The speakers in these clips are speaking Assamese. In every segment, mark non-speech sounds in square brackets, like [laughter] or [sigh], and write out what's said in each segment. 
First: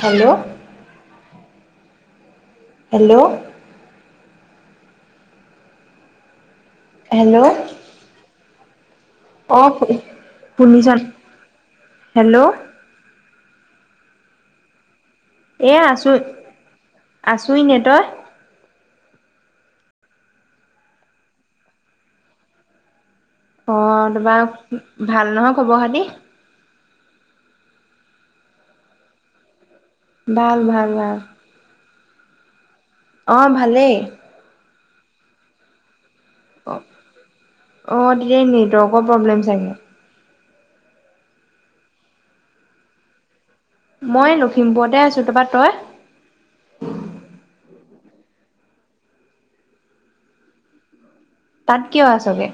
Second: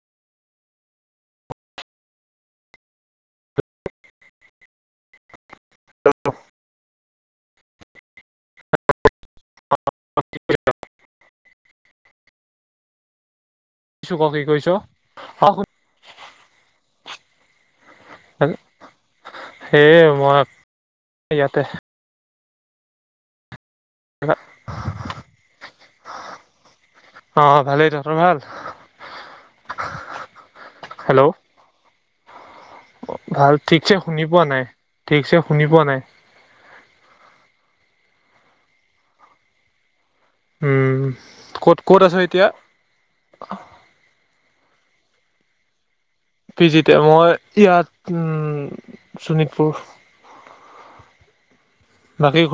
হেল্ল'উ হেল্ল'উ হেল্ল' উ অঁ শুনিছ হেল্ল'উ কিছো কি কৈছ এয়া আছো আছো ইনে তই সেই মই ইয়াতে অ তোমাৰ ভাল নহয় খবৰ খাতি অ ভালেই তহঁতৰ ভাল ভাল ভাল ভাল অ ভাল ঠিকছে শুনি পোৱা নাই ঠিকছে শুনি পোৱা নাই অ অ তেতিয়া নেটৱৰ্কৰ প্ৰব্লেম চাগে উম ক'ত ক'ত আছ এতিয়া মই লখিমপুৰতে আছোঁ তা পা তই উমম শোণিতপুৰ তাত কিয় বাকী আছগে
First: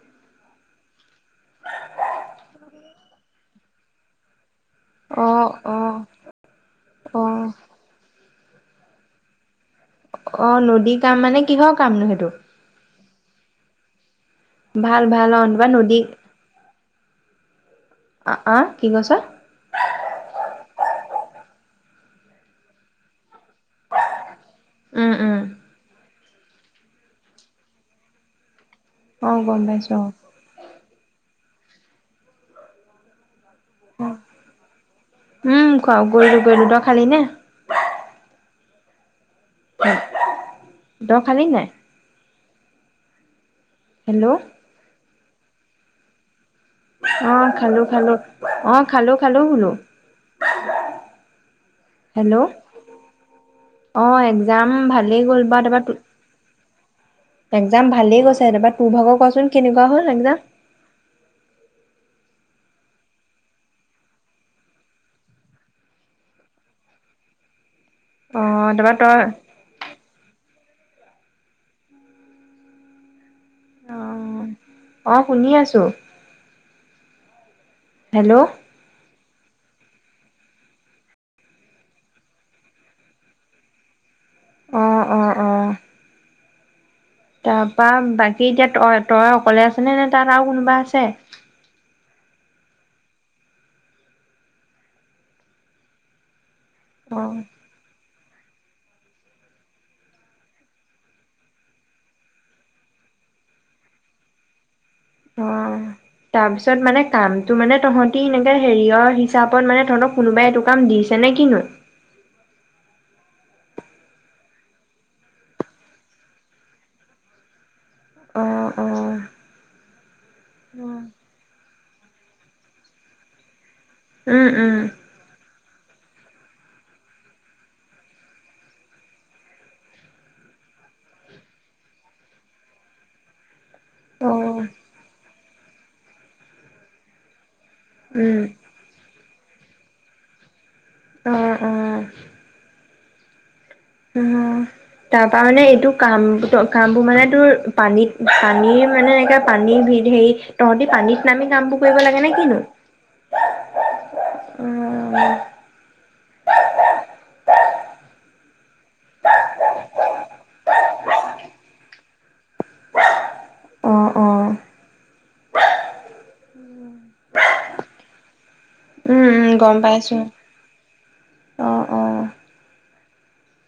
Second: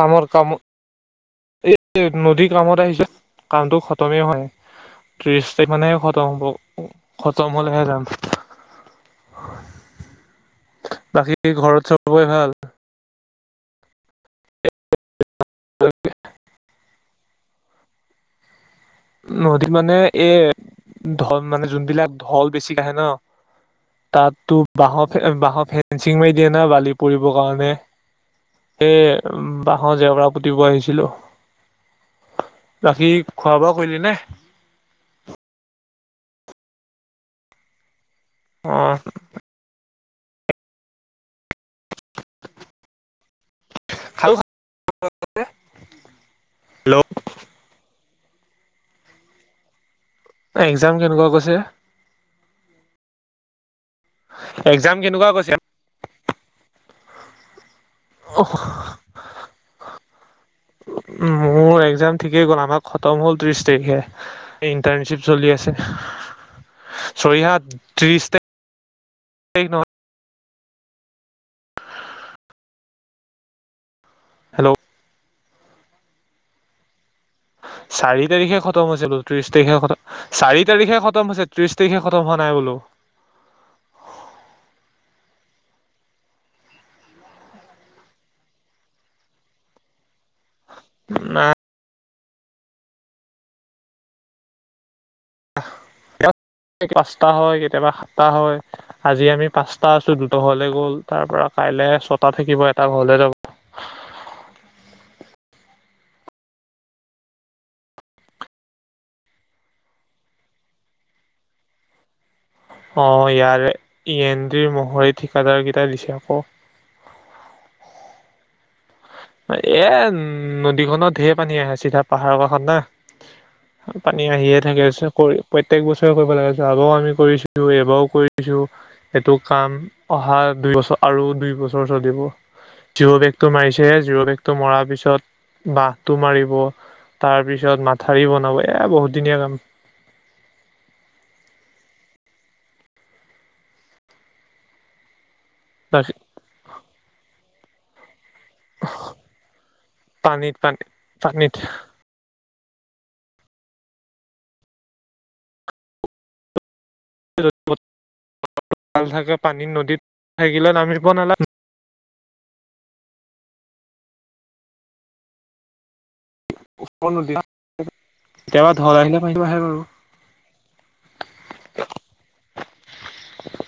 কামৰ কামৰ এই নদীৰ কামত আহিছে কামতটো খতমেই হয় অ ত্ৰিশ তাৰিখ অ মানে খতম হ'ব অ খতম হ'লে হে যাম অ নদীৰ কাম বাকী মানে কিহৰ ঘৰত কামনো চবৰে সেইটো ভাল ভাল ভাল অ কোনোবা নদী আ আ নদীত মানে এ ধল মানে যোনবিলাক ঢল বেছিকে আহে ন তাত তু বাহৰ উম ফে উম বাহ ফে চিঙ মাৰি দিয়ে ন বালি কৰিব কাৰণে সেই অ গম বাঁহৰ পাইছো অ জেওৰা পুতিব আহিছিলোঁ বাকী খোৱা বোৱা কৰিলি নে উম উম খুৱাও গৈ গৈ কিবা খালি নে অহ দ খালী নাই হেল্ল' খালো অ খালোঁ খালোঁ অ খালোঁ খালোঁ বোলোঁ একজাম কেনেকুৱা গৈছে হেল্ল' অ একজাম এক্জাম ভালেই কেনেকুৱা গ'ল গৈছে বা তা পা থেং। যাম ভালেই কৈছে তাৰপা তোৰ ভাগক কচোন কেনেকুৱা হ'ল এক যাম। মোৰ এক্জাম ঠিকেই গল আমাক খতম হ'ল ত্ৰিশ তাৰিখে ইণ্টাৰ্নশ্বিপ চলি আছে চৰিহাত। অহ তা পা তই। হেল্ল' অ অ শুনি আছোঁ। চাৰি তাৰিখে খতম হৈছিলো। ত্ৰিশ তাৰিখে খ চাৰি তাৰিখে খতম হৈছে ত্ৰিশ তাৰিখে খতম হোৱা নাই বোলো। আহ অ আহ। তাৰপা বাকী এতিয়া তই তই অকলে আছে নে নে তাত আৰু কোনোব। বা আছে। বোলো আহ। কচ্তা অ হয় কেতিয়াবা। হয় আজি আমি পাঁচটা আছো দুটা ঘৰলে গ'ল তাৰ পৰা কাইলে ছটা থাকিব এটা ঘৰলে যাব। অ তাৰপিছত মানে কামটো মানে তহঁতি এনেকে হেৰিয়ৰ হিচাপত মানে তহঁতক কোনোবাই এইটো কাম দিছে নে কিনো। অ ইয়াৰে ইয়ন্দড্ৰিৰ মহৰি ঠিকাদাৰকেইটা দিছে আকৌ। অঁ এ উম নদীখনত ঢেৰ পানী আহে চিধা পাহাৰৰ কাষত না। পানী উম, আহিয়ে উম, থাকে আছে কৰি। প্ৰত্যেক বছৰে কৰিব লা আগও আমি কৰিছো এবাৰও কৰিছো এইটো কাম অহা দুই বছৰ আৰু দুই বছৰ চলিব জিঅ বেগটো মাৰিছ। সে জোৰকেকটো অ', মৰাৰ পিছত বহটো মাৰিব তাৰ পিছত। পিছত মাথাউি উম, বনাব এ বহুত। দুনীয়ীয়াকম। অ', অ', উম তাৰপ। ত তাৰ মানে এইটো কাম কামবোৰ মানে তোৰ। পানীত। পানীৰ মানে এনেকে পানী হেৰি পানীত পানী তহঁতি পানীত নামি কাম বোৰ কৰিব লাগে নে কিনো। উম থাকে পানীত নদীত থাকিলে নামিব নালাগে। উম, কোবা ধৰা আহিল। উম গম পাইছো অ অ।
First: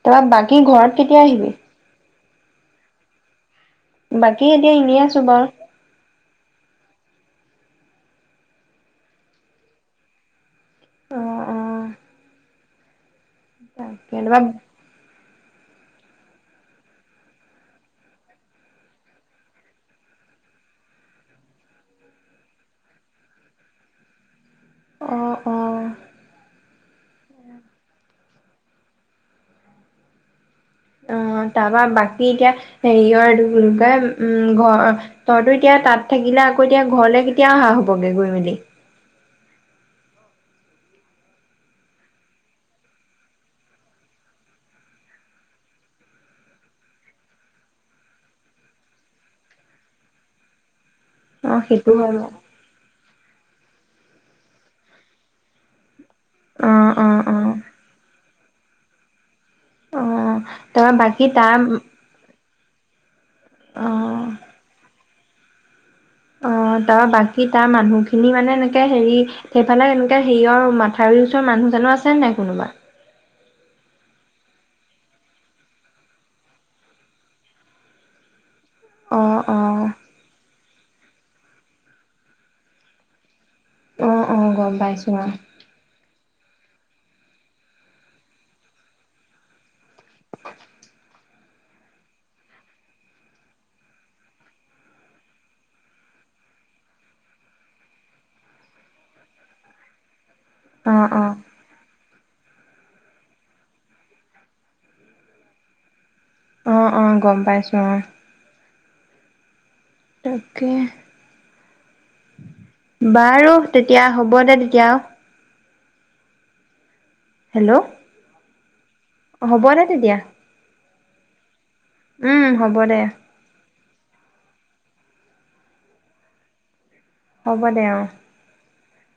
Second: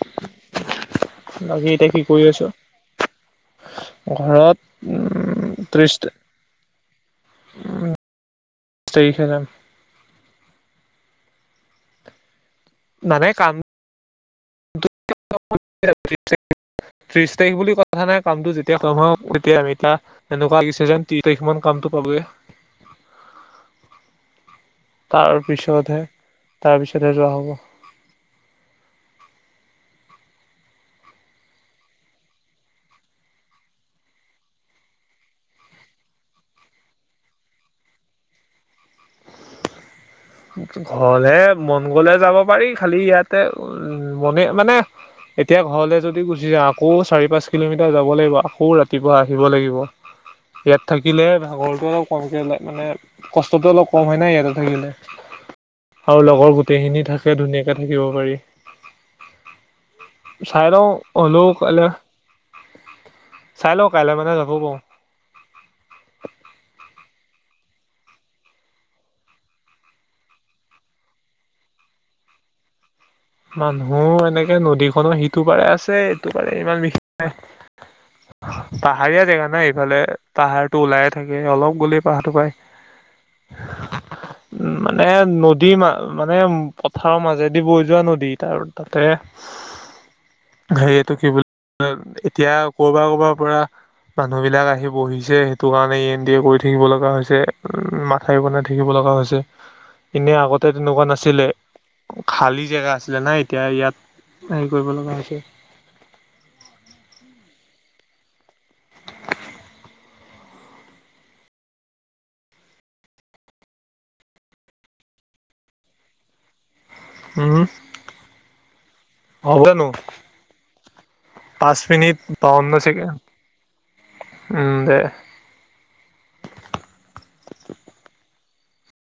তাৰপৰা বাকী ঘৰত কেতিয়া আহিবি। বাকী এতিয়া কি কৰি আছো। বাকী ঘৰত এতিয়া এনেই আছোঁ বাৰু। উ ত্ৰিশ। খ যাম। অ', অ', ইমানে কাম কেতিয়াবা ত্ৰিশ তাৰিখ বুলি কথা নাই কামটো যেতিয়া কম হ তেতিয়া আমি তাৰ এনেকুৱাছে যেন ত্ৰিশ তাৰিখ মান কামটো পাবয়ে অ', অ', তাৰপিছতহে তাৰপিছতহে যোৱা হব অ তাৰপৰা বাকী এতিয়া হেৰিয় এই উম ঘৰ তইতো এতিয়া তাত থাকিলে আকৌ এতিয়া ঘৰলে কেতিয়া অহা হবগে গৈ মেলি ঘৰলে মন গলে যাব পাৰি খালি ইয়াতে উ মনে মানে এতিয়া ঘৰলে যদি গুচি যা আকৌ চাৰি পাঁচ কিলোমিটাৰ যাব লাগিব আকৌ ৰাতিপুৱা আহিব লাগিব ইয়াত থাকি শিকিলে ঘৰ অ', দুৱাৰটো সেইটো অলপ হয় বাৰু কমকৈ ও মানে কষ্টটো অলপ কম হয় নাই ইয়াতে থাকিলে আৰু লগৰ অ', গোটেইখিনি অ', থাকে অ', ধুনীয়াকে থাকিব পাৰি অ', চাই লওঁ তাৰপা বাকী হলো তাৰ কাইলে [unintelligible] চাই লৈ কাইলৈ অ', মানে যাবও পাৰো অ তাৰ বাকী তাৰ মানুহখিনি মানে এনেকে হেৰি সেইফালে এনেকে হেৰি মাথাউৰি ওচৰত মানুহ মানুহ আছে নাই কোনোবা মানুহ এনেকে নদীখনো সিটো পাৰে আছে ইটো পাৰে ইমান বিশেষ নাই পাহাৰীয়া অ', জেগা অ', ইফালে পাহাৰ টো ওলাই থাকে অলপ গ'লেই পাহাৰটো পাই অ', অ', গম উম মানে পাইছোঁ নদী মা মা মানে উম পথাৰৰ মাজেদি বৈ যোৱা নদী নদীত আৰু তাতে হেৰিটো কি বুলি এতিয়া কৰবাৰ কৰবাৰ পৰা মানুহ বিলাক আহি বহিছে সেইটো কাৰণে ই এন দিয়ে কৰি থাকিব লগা হৈছে উ মাথাউ বনাই থাকিব লগা হৈছে এনে আগতে তেনেকুৱা অ', অ', নাছিলে। খালী জেগা আছি জানাই এতিয়া ইয়াত হেৰি কৰিব লগা হৈছে অ অ গম পাইছো অ তাকে বাৰু তেতিয়া হব দে তেতিয়া উম হেল্ল' হ'ব দে তেতিয়া পাঁচ মিনিট উম হ'ব দে ছেকেণ্ড টন উম দে হ'ব দে অ